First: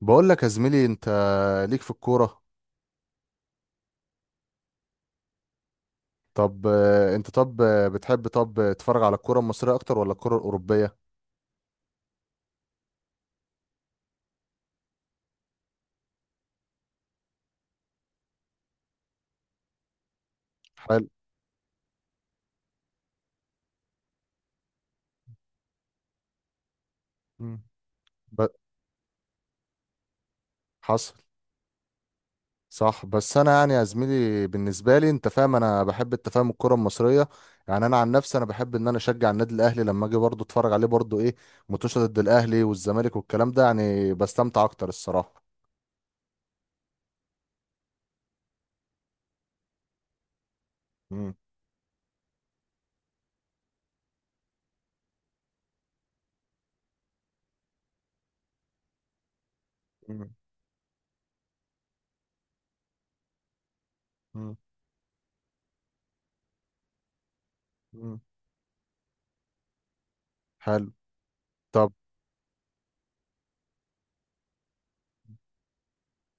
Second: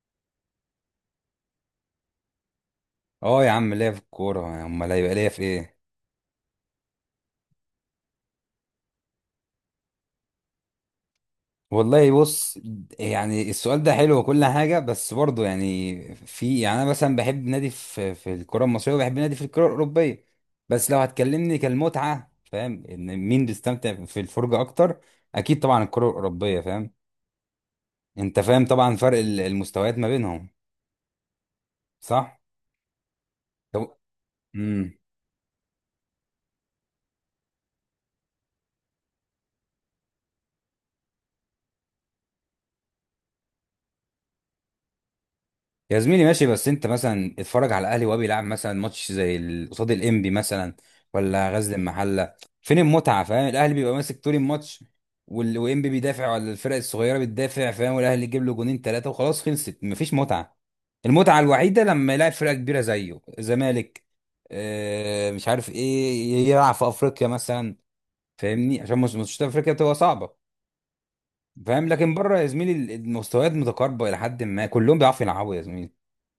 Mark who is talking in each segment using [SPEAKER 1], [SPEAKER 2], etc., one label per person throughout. [SPEAKER 1] بقول لك يا زميلي انت ليك في الكورة.
[SPEAKER 2] اه يا عم، ليا في الكورة. امال هيبقى ليا في ايه؟
[SPEAKER 1] طب آه، انت طب آه، بتحب طب تتفرج على الكورة المصرية اكتر ولا الكورة الأوروبية؟
[SPEAKER 2] والله بص، يعني السؤال ده حلو وكل حاجة، بس برضه يعني في يعني انا مثلا بحب نادي في الكرة المصرية، وبحب نادي في الكرة الأوروبية. بس لو
[SPEAKER 1] حلو.
[SPEAKER 2] هتكلمني كالمتعة فاهم ان مين بيستمتع في الفرجة اكتر؟ اكيد طبعا الكرة الأوروبية. فاهم؟
[SPEAKER 1] مم.
[SPEAKER 2] انت
[SPEAKER 1] ب...
[SPEAKER 2] فاهم طبعا فرق المستويات ما بينهم.
[SPEAKER 1] حصل.
[SPEAKER 2] صح.
[SPEAKER 1] صح، بس انا يعني يا
[SPEAKER 2] طب.
[SPEAKER 1] زميلي
[SPEAKER 2] امم.
[SPEAKER 1] بالنسبة لي انت فاهم انا بحب انت فاهم الكورة المصرية. يعني انا عن نفسي انا بحب ان انا اشجع النادي الاهلي، لما اجي برضه اتفرج عليه برضه ايه متوشة ضد الاهلي والزمالك والكلام ده، يعني بستمتع اكتر الصراحة.
[SPEAKER 2] يا زميلي ماشي، بس انت مثلا اتفرج على الاهلي وهو بيلعب مثلا ماتش زي قصاد الانبي مثلا،
[SPEAKER 1] مم.
[SPEAKER 2] ولا غزل المحله. فين المتعه؟ فاهم، الاهلي بيبقى ماسك طول الماتش، وانبي بيدافع، ولا الفرق الصغيره بتدافع، فاهم، والاهلي يجيب له جونين ثلاثه، وخلاص خلصت، مفيش
[SPEAKER 1] مم.
[SPEAKER 2] متعه. المتعه الوحيده لما يلعب فرقه كبيره زيه، زمالك.
[SPEAKER 1] مم.
[SPEAKER 2] اه مش عارف ايه، يلعب في افريقيا مثلا.
[SPEAKER 1] مم.
[SPEAKER 2] فاهمني، عشان مش افريقيا بتبقى صعبه.
[SPEAKER 1] حلو.
[SPEAKER 2] فاهم؟
[SPEAKER 1] طب.
[SPEAKER 2] لكن بره يا زميلي المستويات متقاربه الى حد ما، كلهم بيعرفوا يلعبوا يا زميلي.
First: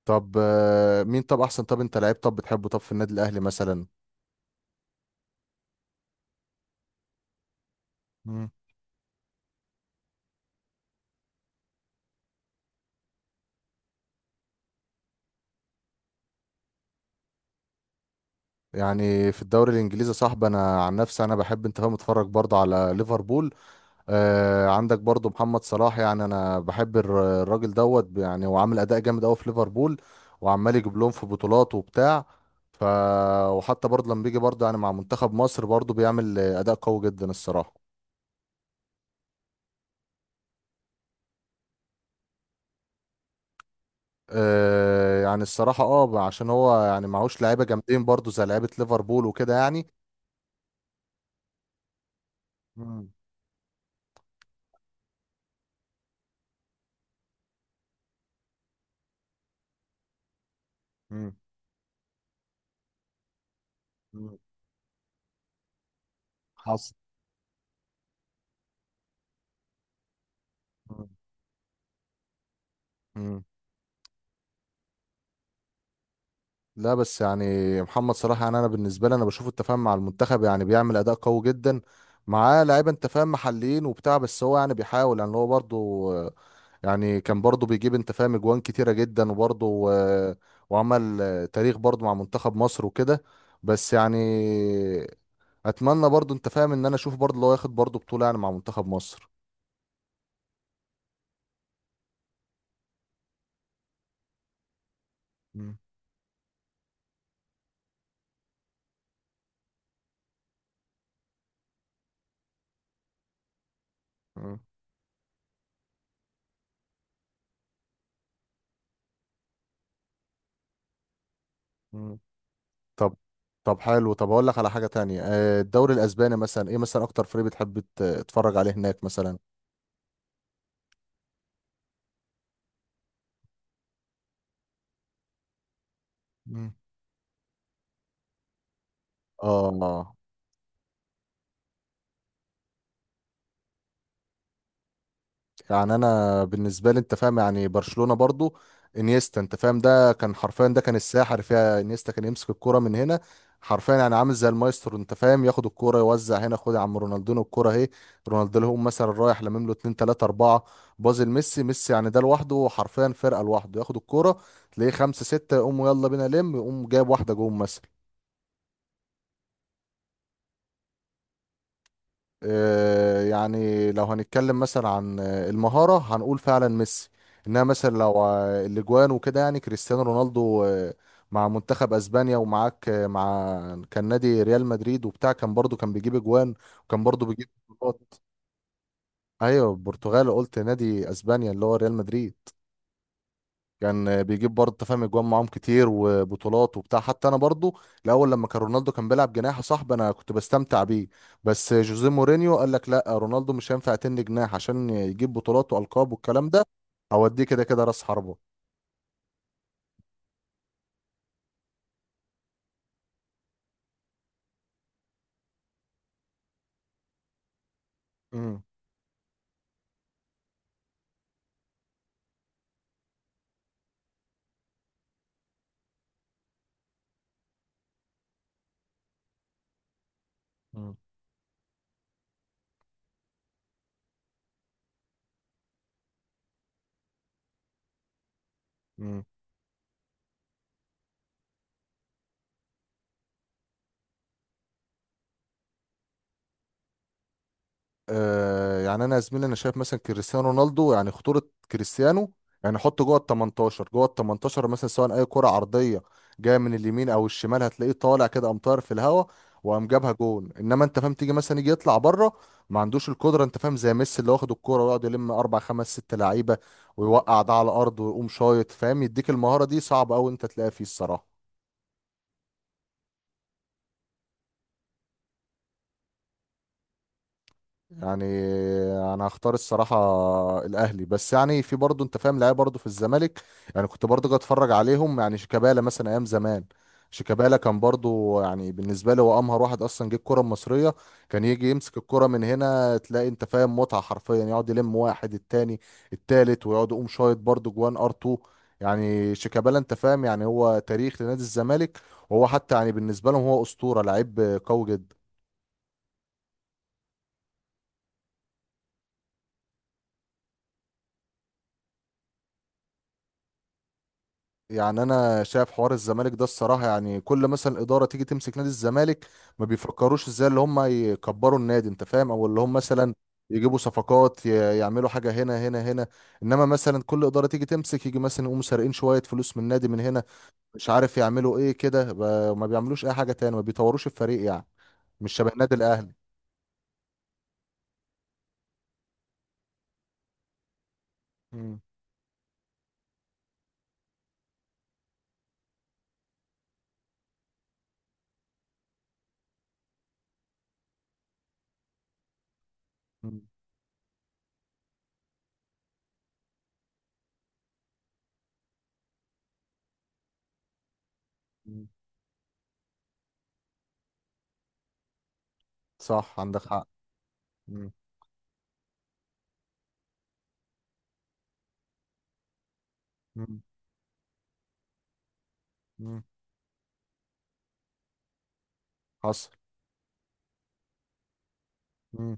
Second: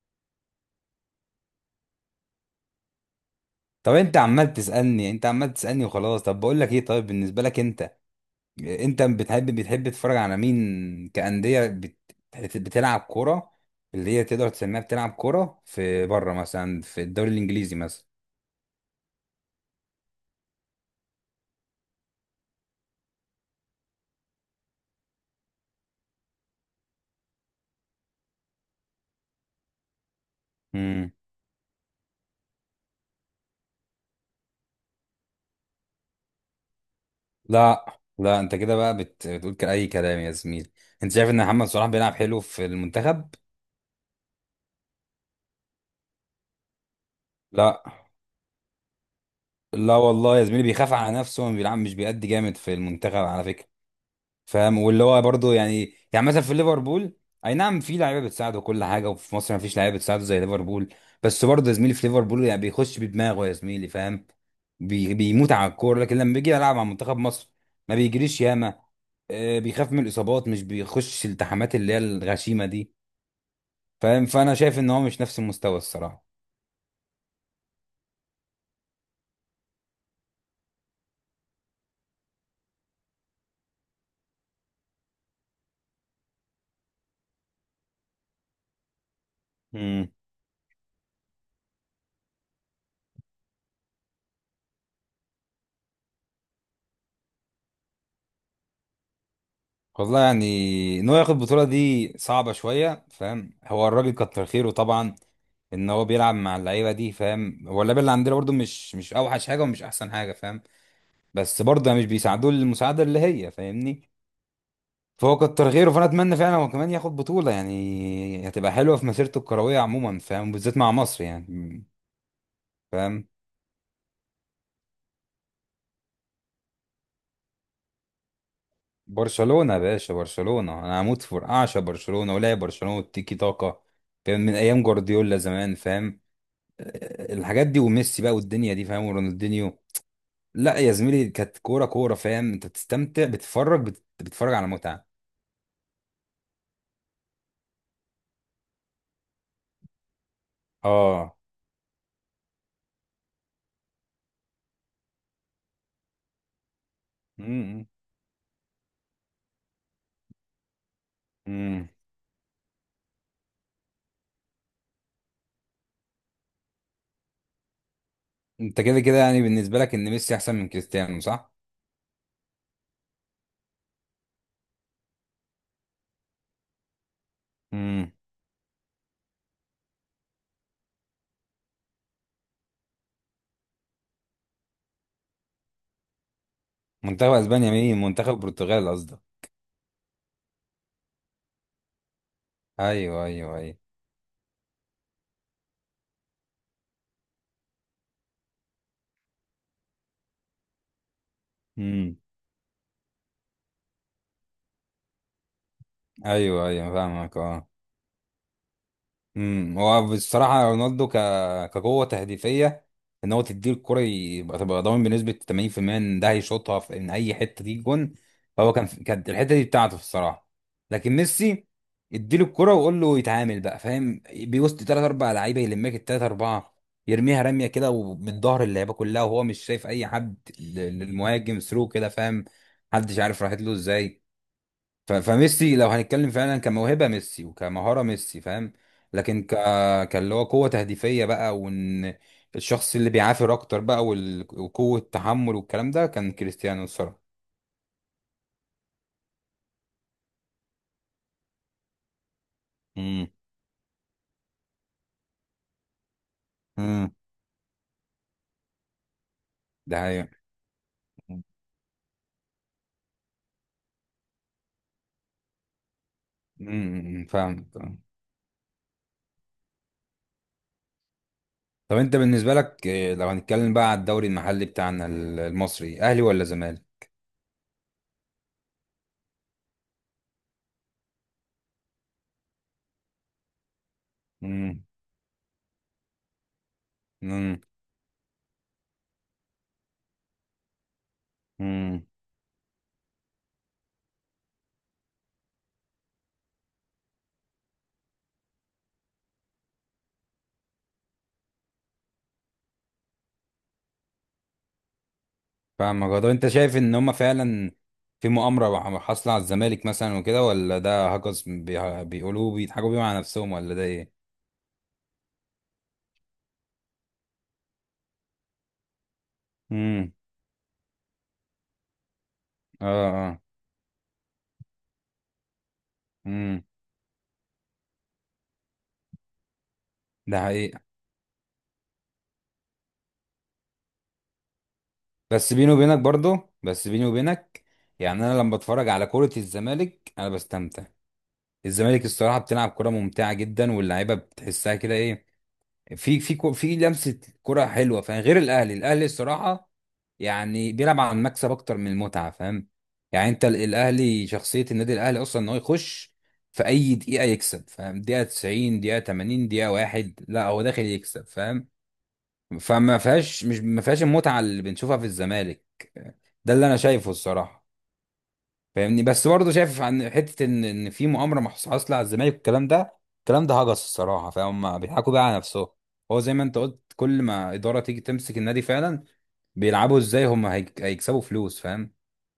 [SPEAKER 1] طب آه، مين طب احسن طب انت لعيب طب بتحبه طب في النادي الاهلي مثلا؟
[SPEAKER 2] طب. انت عمال تسألني، وخلاص طب بقول لك ايه. طيب بالنسبة لك انت،
[SPEAKER 1] مم.
[SPEAKER 2] انت بتحب تتفرج على مين كأندية بتلعب كورة، اللي هي تقدر تسميها بتلعب كورة، في بره مثلا في الدوري الانجليزي مثلا.
[SPEAKER 1] يعني في الدوري الانجليزي يا صاحبي انا عن نفسي انا بحب انت فاهم اتفرج برضه على ليفربول. آه، عندك برضه محمد صلاح، يعني انا بحب الراجل دوت، يعني هو عامل اداء جامد قوي في ليفربول وعمال يجيب لهم
[SPEAKER 2] امم.
[SPEAKER 1] في بطولات وبتاع. ف وحتى برضه لما بيجي برضه يعني مع منتخب مصر برضه بيعمل اداء قوي جدا الصراحه.
[SPEAKER 2] لا لا، انت كده بقى بتقول اي كلام يا زميلي. انت شايف ان محمد صلاح بيلعب حلو في المنتخب؟
[SPEAKER 1] آه يعني الصراحه عشان هو يعني معهوش لعيبه
[SPEAKER 2] لا
[SPEAKER 1] جامدين برضه زي لعيبه ليفربول وكده يعني.
[SPEAKER 2] لا، والله يا زميلي بيخاف على نفسه، وما بيلعب، مش بيأدي جامد في
[SPEAKER 1] مم.
[SPEAKER 2] المنتخب على فكرة. فاهم، واللي هو برضه يعني مثلا في ليفربول اي نعم في لعيبه بتساعده وكل حاجه، وفي مصر ما فيش لعيبه بتساعده زي ليفربول.
[SPEAKER 1] مم.
[SPEAKER 2] بس برضه يا زميلي، في ليفربول يعني بيخش بدماغه يا زميلي، فاهم،
[SPEAKER 1] مم.
[SPEAKER 2] بيموت على الكوره. لكن لما بيجي يلعب مع
[SPEAKER 1] حصل.
[SPEAKER 2] منتخب مصر ما بيجريش ياما. بيخاف من الاصابات، مش بيخش الالتحامات اللي هي الغشيمه دي.
[SPEAKER 1] مم.
[SPEAKER 2] فاهم، فانا شايف ان هو مش نفس المستوى الصراحه.
[SPEAKER 1] لا بس يعني، محمد صلاح يعني انا بالنسبه لي انا بشوفه انت فاهم مع المنتخب يعني بيعمل اداء قوي جدا، معاه لعيبه انت فاهم محليين وبتاع، بس هو يعني بيحاول يعني هو برضه آه، يعني كان برضه بيجيب انت فاهم اجوان كتيره جدا، وبرضه آه، وعمل آه، تاريخ برضه مع منتخب مصر وكده. بس يعني اتمنى برضه انت فاهم ان انا اشوف برضه لو ياخد برضه بطوله يعني مع منتخب مصر.
[SPEAKER 2] والله يعني ان هو ياخد البطوله دي صعبه شويه. فاهم، هو الراجل كتر خيره طبعا
[SPEAKER 1] مم.
[SPEAKER 2] ان هو بيلعب مع اللعيبه دي. فاهم، هو اللعيبه اللي عندنا برضو مش اوحش حاجه ومش احسن حاجه. فاهم، بس برضه مش بيساعدوه المساعده اللي هي، فاهمني. فهو كتر خيره، فانا اتمنى فعلا هو كمان ياخد بطوله، يعني هتبقى حلوه في مسيرته الكرويه عموما، فاهم، بالذات مع مصر يعني.
[SPEAKER 1] مم. طب.
[SPEAKER 2] فاهم،
[SPEAKER 1] طب حلو، طب هقول لك على حاجة تانية. آه، الدوري الأسباني مثلا، إيه مثلا أكتر فريق بتحب تتفرج عليه هناك مثلا؟
[SPEAKER 2] برشلونه يا باشا، برشلونه. انا هموت في اعشى برشلونه ولاعب برشلونه والتيكي تاكا، فاهم، من ايام جوارديولا زمان. فاهم،
[SPEAKER 1] مم.
[SPEAKER 2] الحاجات دي وميسي بقى والدنيا دي، فاهم، ورونالدينيو.
[SPEAKER 1] آه
[SPEAKER 2] لا يا زميلي كانت كوره كوره. فاهم، انت بتستمتع، بتتفرج، بتتفرج على متعه.
[SPEAKER 1] يعني انا بالنسبه لي انت فاهم يعني برشلونه برضو، انيستا، انت فاهم ده كان حرفيا ده كان
[SPEAKER 2] اه.
[SPEAKER 1] الساحر فيها. انيستا كان يمسك الكرة من هنا حرفيا، يعني عامل زي المايسترو انت فاهم، ياخد الكرة يوزع هنا، خد يا عم رونالدينو الكرة
[SPEAKER 2] امم.
[SPEAKER 1] اهي. رونالدينو هو مثلا رايح لامم له 2 3 4 بازل. ميسي
[SPEAKER 2] امم.
[SPEAKER 1] ميسي يعني ده لوحده حرفيا فرقه لوحده، ياخد الكرة تلاقيه 5 6 يقوم يلا بينا لم، يقوم جايب واحده جون مثلا.
[SPEAKER 2] انت كده كده يعني بالنسبه لك ان ميسي احسن من كريستيانو، صح؟
[SPEAKER 1] آه، يعني لو هنتكلم مثلا عن آه، المهارة هنقول فعلا ميسي. انها مثلا
[SPEAKER 2] امم.
[SPEAKER 1] لو آه، الاجوان وكده يعني كريستيانو رونالدو آه، مع منتخب اسبانيا، ومعاك آه، مع كان نادي ريال مدريد وبتاع، كان برضو كان بيجيب اجوان وكان برضو
[SPEAKER 2] منتخب
[SPEAKER 1] بيجيب
[SPEAKER 2] اسبانيا؟ مين،
[SPEAKER 1] بطولات.
[SPEAKER 2] منتخب البرتغال قصدك.
[SPEAKER 1] ايوه البرتغال، قلت نادي اسبانيا اللي هو ريال مدريد.
[SPEAKER 2] ايوه، ايوه، ايوه.
[SPEAKER 1] كان بيجيب برضه أنت فاهم اجوان معاهم كتير وبطولات وبتاع. حتى انا برضه الاول لما كان رونالدو كان بيلعب جناح يا صاحبي انا كنت بستمتع بيه، بس جوزيه
[SPEAKER 2] امم.
[SPEAKER 1] مورينيو قال لك لا رونالدو مش هينفع تني جناح عشان يجيب بطولات والقاب والكلام ده.
[SPEAKER 2] ايوه، ايوه، فاهمك.
[SPEAKER 1] اوديه كده
[SPEAKER 2] اه.
[SPEAKER 1] كده راس حربة.
[SPEAKER 2] امم. هو بصراحه رونالدو كقوه تهديفيه، ان هو تديه الكره يبقى تبقى ضامن بنسبه 80% ان ده هيشوطها في ان اي حته دي جون.
[SPEAKER 1] امم.
[SPEAKER 2] فهو كانت الحته دي بتاعته الصراحه. لكن ميسي، اديله الكره وقول له يتعامل بقى. فاهم، بيوسط ثلاث اربع لعيبه، يلمك الثلاث اربعه، يرميها رميه كده ومن ظهر اللعيبه كلها وهو مش شايف اي حد للمهاجم ثرو كده. فاهم، محدش عارف راحت له ازاي. ف- فميسي لو هنتكلم فعلا كموهبة ميسي وكمهارة ميسي، فاهم.
[SPEAKER 1] مم.
[SPEAKER 2] لكن كاللي هو قوة تهديفية بقى، وان الشخص اللي بيعافر اكتر بقى، وقوة تحمل والكلام ده كان كريستيانو الصراحة.
[SPEAKER 1] آه يعني انا يا زميلي انا شايف مثلا كريستيانو رونالدو يعني خطوره. كريستيانو يعني حطه جوه ال
[SPEAKER 2] امم.
[SPEAKER 1] 18، جوه ال 18 مثلا، سواء اي كره عرضيه جايه من اليمين
[SPEAKER 2] امم.
[SPEAKER 1] او الشمال هتلاقيه طالع كده، قام طاير في الهواء وقام
[SPEAKER 2] ده
[SPEAKER 1] جابها
[SPEAKER 2] حقيقة.
[SPEAKER 1] جون. انما انت فاهم تيجي مثلا يجي يطلع بره، ما عندوش القدره انت فاهم زي ميسي اللي واخد الكوره ويقعد يلم اربع خمس ست لعيبه
[SPEAKER 2] امم.
[SPEAKER 1] ويوقع ده
[SPEAKER 2] فاهم.
[SPEAKER 1] على الارض ويقوم شايط فاهم. يديك المهاره دي صعب قوي انت تلاقيها فيه الصراحه.
[SPEAKER 2] طب انت بالنسبة لك إيه، لو هنتكلم بقى على الدوري المحلي بتاعنا، المصري، اهلي ولا زمالك؟
[SPEAKER 1] يعني انا هختار الصراحه الاهلي، بس يعني في برضه انت فاهم لعيبه برضه في الزمالك. يعني كنت برضه جاي اتفرج
[SPEAKER 2] امم.
[SPEAKER 1] عليهم، يعني شيكابالا مثلا ايام زمان. شيكابالا كان برضه يعني بالنسبه لي هو امهر واحد اصلا جه الكره المصريه. كان يجي يمسك
[SPEAKER 2] امم.
[SPEAKER 1] الكره من هنا تلاقي انت فاهم متعه حرفيا، يقعد يلم واحد التاني التالت ويقعد يقوم شايط برضه جوان ار 2. يعني شيكابالا انت فاهم يعني هو تاريخ لنادي الزمالك، وهو حتى يعني بالنسبه لهم هو اسطوره لعيب قوي جدا.
[SPEAKER 2] فاهمك. هو طب انت شايف ان هما فعلا في مؤامرة حاصلة على الزمالك مثلا وكده، ولا ده هجس بيقولوه، بيضحكوا بيه مع نفسهم، ولا ده ايه؟
[SPEAKER 1] يعني انا شايف حوار الزمالك ده الصراحه، يعني كل مثلا اداره تيجي تمسك نادي الزمالك ما
[SPEAKER 2] امم.
[SPEAKER 1] بيفكروش ازاي اللي هم يكبروا النادي انت فاهم، او اللي هم
[SPEAKER 2] اه.
[SPEAKER 1] مثلا
[SPEAKER 2] اه.
[SPEAKER 1] يجيبوا صفقات، يعملوا حاجه هنا.
[SPEAKER 2] امم.
[SPEAKER 1] انما مثلا كل اداره تيجي تمسك يجي مثلا يقوموا سارقين شويه فلوس من النادي من هنا،
[SPEAKER 2] ده حقيقة.
[SPEAKER 1] مش عارف يعملوا ايه كده، ما بيعملوش اي حاجه تاني، ما بيطوروش الفريق يعني، مش شبه
[SPEAKER 2] بس بيني
[SPEAKER 1] النادي
[SPEAKER 2] وبينك،
[SPEAKER 1] الاهلي.
[SPEAKER 2] برضه بس بيني وبينك، يعني انا لما بتفرج على كرة الزمالك انا بستمتع.
[SPEAKER 1] مم.
[SPEAKER 2] الزمالك الصراحة بتلعب كرة ممتعة جدا، واللعيبة بتحسها كده ايه، في في لمسة كرة حلوة. فاهم، غير الاهلي. الاهلي الصراحة يعني بيلعب على المكسب اكتر من المتعه. فاهم، يعني
[SPEAKER 1] مم.
[SPEAKER 2] انت الاهلي، شخصيه النادي الاهلي اصلا ان هو يخش في اي دقيقه يكسب. فاهم، دقيقه 90 دقيقه 80 دقيقه واحد، لا هو داخل يكسب. فاهم،
[SPEAKER 1] مم.
[SPEAKER 2] فما فيهاش مش ما فيهاش المتعه اللي بنشوفها في الزمالك.
[SPEAKER 1] صح
[SPEAKER 2] ده
[SPEAKER 1] عندك
[SPEAKER 2] اللي انا
[SPEAKER 1] حق.
[SPEAKER 2] شايفه الصراحه،
[SPEAKER 1] مم.
[SPEAKER 2] فاهمني. بس برضه شايف عن حته ان في مؤامره حاصله على الزمالك والكلام ده. الكلام ده
[SPEAKER 1] مم.
[SPEAKER 2] هجس الصراحه، فهم بيضحكوا بقى على نفسهم. هو
[SPEAKER 1] مم.
[SPEAKER 2] زي ما انت قلت، كل ما اداره تيجي تمسك النادي، فعلا
[SPEAKER 1] حصل.
[SPEAKER 2] بيلعبوا ازاي هم هيكسبوا فلوس. فاهم،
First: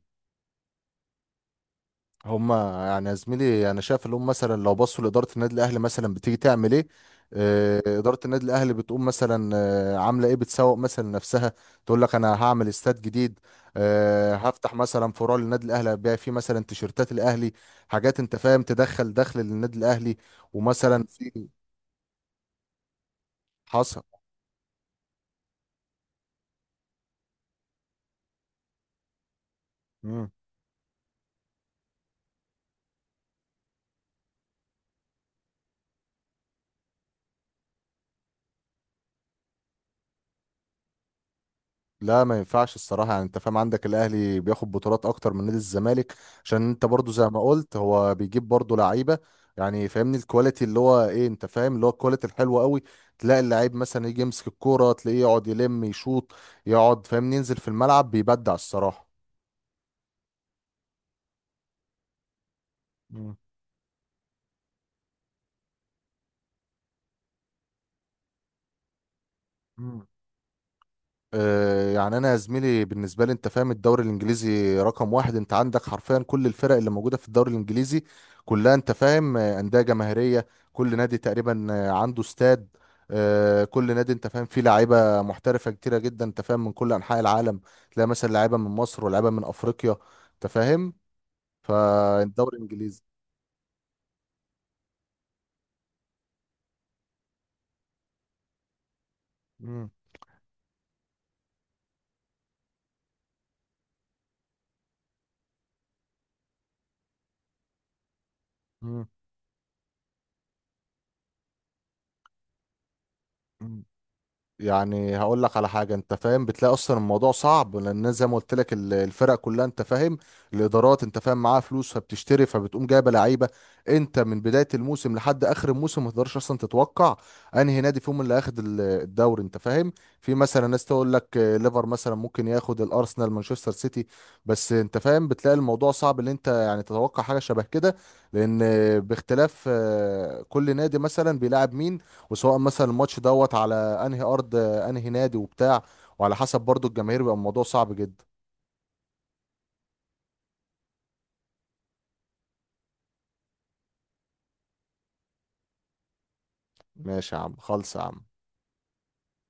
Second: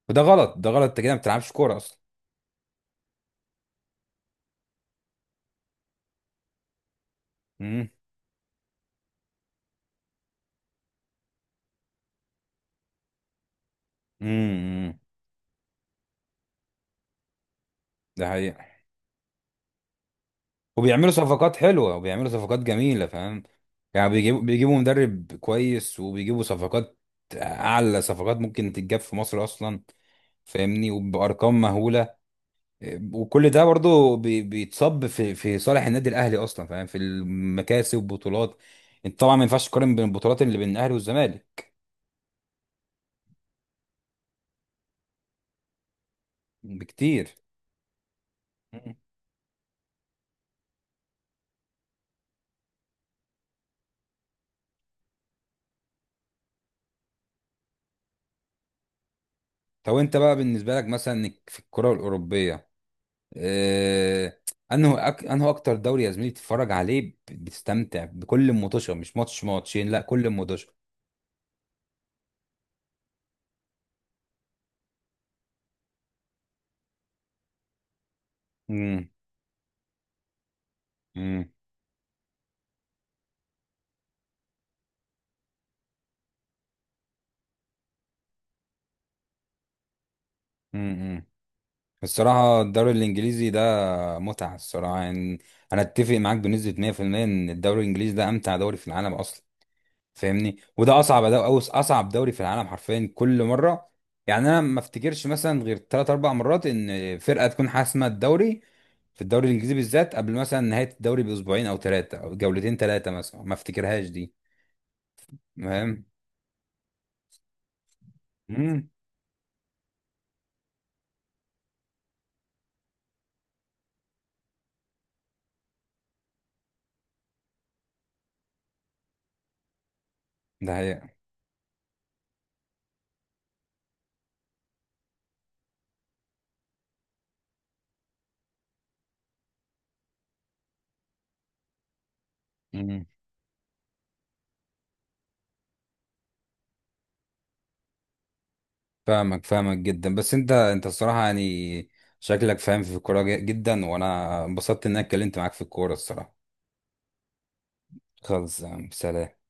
[SPEAKER 2] وده غلط، ده غلط، انت كده ما بتلعبش كوره اصلا.
[SPEAKER 1] هما يعني يا زميلي انا شايف اللي هم مثلا لو بصوا لاداره النادي الاهلي مثلا بتيجي تعمل ايه. آه،
[SPEAKER 2] امم.
[SPEAKER 1] اداره النادي الاهلي بتقوم مثلا آه، عامله ايه، بتسوق مثلا نفسها، تقول لك انا هعمل استاد جديد، آه، هفتح
[SPEAKER 2] امم.
[SPEAKER 1] مثلا فروع للنادي الاهلي هبيع فيه مثلا تيشيرتات الاهلي، حاجات
[SPEAKER 2] ده
[SPEAKER 1] انت فاهم
[SPEAKER 2] حقيقة.
[SPEAKER 1] تدخل دخل للنادي الاهلي. ومثلا
[SPEAKER 2] وبيعملوا
[SPEAKER 1] في.
[SPEAKER 2] صفقات حلوه، وبيعملوا صفقات جميله. فاهم،
[SPEAKER 1] حصل.
[SPEAKER 2] يعني بيجيبوا مدرب كويس، وبيجيبوا صفقات، اعلى صفقات ممكن تتجاب في مصر اصلا. فاهمني، وبارقام مهوله. وكل ده برضه بيتصب في صالح النادي الاهلي اصلا. فاهم، في المكاسب والبطولات. انت طبعا ما ينفعش تقارن بين البطولات اللي بين الاهلي والزمالك
[SPEAKER 1] لا ما ينفعش الصراحة، يعني انت فاهم عندك الاهلي بياخد بطولات اكتر من نادي الزمالك، عشان انت برضو زي
[SPEAKER 2] بكتير.
[SPEAKER 1] ما قلت هو بيجيب برضو
[SPEAKER 2] مم.
[SPEAKER 1] لعيبة. يعني فاهمني الكواليتي اللي هو ايه انت فاهم، اللي هو الكواليتي الحلوة قوي، تلاقي اللعيب مثلا يجي يمسك الكورة تلاقيه يقعد يلم يشوط يقعد فاهمني، ينزل في الملعب بيبدع الصراحة.
[SPEAKER 2] طب انت بقى بالنسبه لك مثلا في الكره الاوروبيه، اه، انه انه اكتر دوري يا زميلي بتتفرج عليه بتستمتع بكل مطوشه، مش ماتش ماتشين، لا
[SPEAKER 1] مم.
[SPEAKER 2] كل مطوشه.
[SPEAKER 1] آه، يعني انا يا زميلي بالنسبه لي انت فاهم الدوري الانجليزي رقم واحد. انت عندك حرفيا كل الفرق اللي موجوده في الدوري الانجليزي كلها انت
[SPEAKER 2] امم.
[SPEAKER 1] فاهم آه، انديه جماهيريه، كل نادي تقريبا آه، عنده استاد، آه، كل نادي انت فاهم فيه لعيبه محترفه كتيره جدا انت فاهم من كل انحاء العالم، تلاقي مثلا لعيبه من مصر ولاعيبه من افريقيا انت فاهم،
[SPEAKER 2] امم.
[SPEAKER 1] فالدوري
[SPEAKER 2] الصراحة الدوري
[SPEAKER 1] الانجليزي.
[SPEAKER 2] الإنجليزي ده متعة الصراحة يعني. أنا أتفق معاك بنسبة 100% إن الدوري الإنجليزي ده أمتع دوري في العالم أصلا.
[SPEAKER 1] مم،
[SPEAKER 2] فاهمني، وده أصعب دوري، أو أصعب دوري في العالم حرفيا كل مرة. يعني أنا ما أفتكرش مثلا غير تلات أربع مرات إن فرقة تكون حاسمة الدوري،
[SPEAKER 1] مم.
[SPEAKER 2] في الدوري الإنجليزي بالذات، قبل مثلا نهاية الدوري بأسبوعين أو ثلاثة، أو جولتين ثلاثة مثلا، ما
[SPEAKER 1] مم.
[SPEAKER 2] أفتكرهاش دي.
[SPEAKER 1] يعني هقول لك على حاجه
[SPEAKER 2] فاهم؟
[SPEAKER 1] انت فاهم بتلاقي اصلا الموضوع صعب، لان زي ما قلت لك
[SPEAKER 2] مم،
[SPEAKER 1] الفرق كلها انت فاهم، الادارات انت فاهم معاها فلوس فبتشتري فبتقوم جايبه لعيبه. انت من بدايه الموسم لحد اخر الموسم ما تقدرش اصلا تتوقع انهي نادي فيهم اللي هياخد الدوري انت فاهم. في مثلا
[SPEAKER 2] ده
[SPEAKER 1] ناس
[SPEAKER 2] حقيقة.
[SPEAKER 1] تقول لك آه، ليفر مثلا ممكن ياخد الارسنال مانشستر سيتي، بس انت فاهم بتلاقي الموضوع صعب ان انت يعني تتوقع حاجه شبه كده، لان آه، باختلاف آه، كل نادي مثلا بيلعب مين، وسواء مثلا الماتش دوت على انهي ارض انهي نادي وبتاع، وعلى حسب برضو الجماهير بيبقى الموضوع صعب جدا.
[SPEAKER 2] فاهمك، فاهمك جدا. بس انت الصراحة يعني، شكلك فاهم في الكورة جدا، وانا انبسطت ان اتكلمت معاك في الكورة الصراحة.
[SPEAKER 1] ماشي يا عم خالص يا عم.
[SPEAKER 2] خلص يا عم، سلام.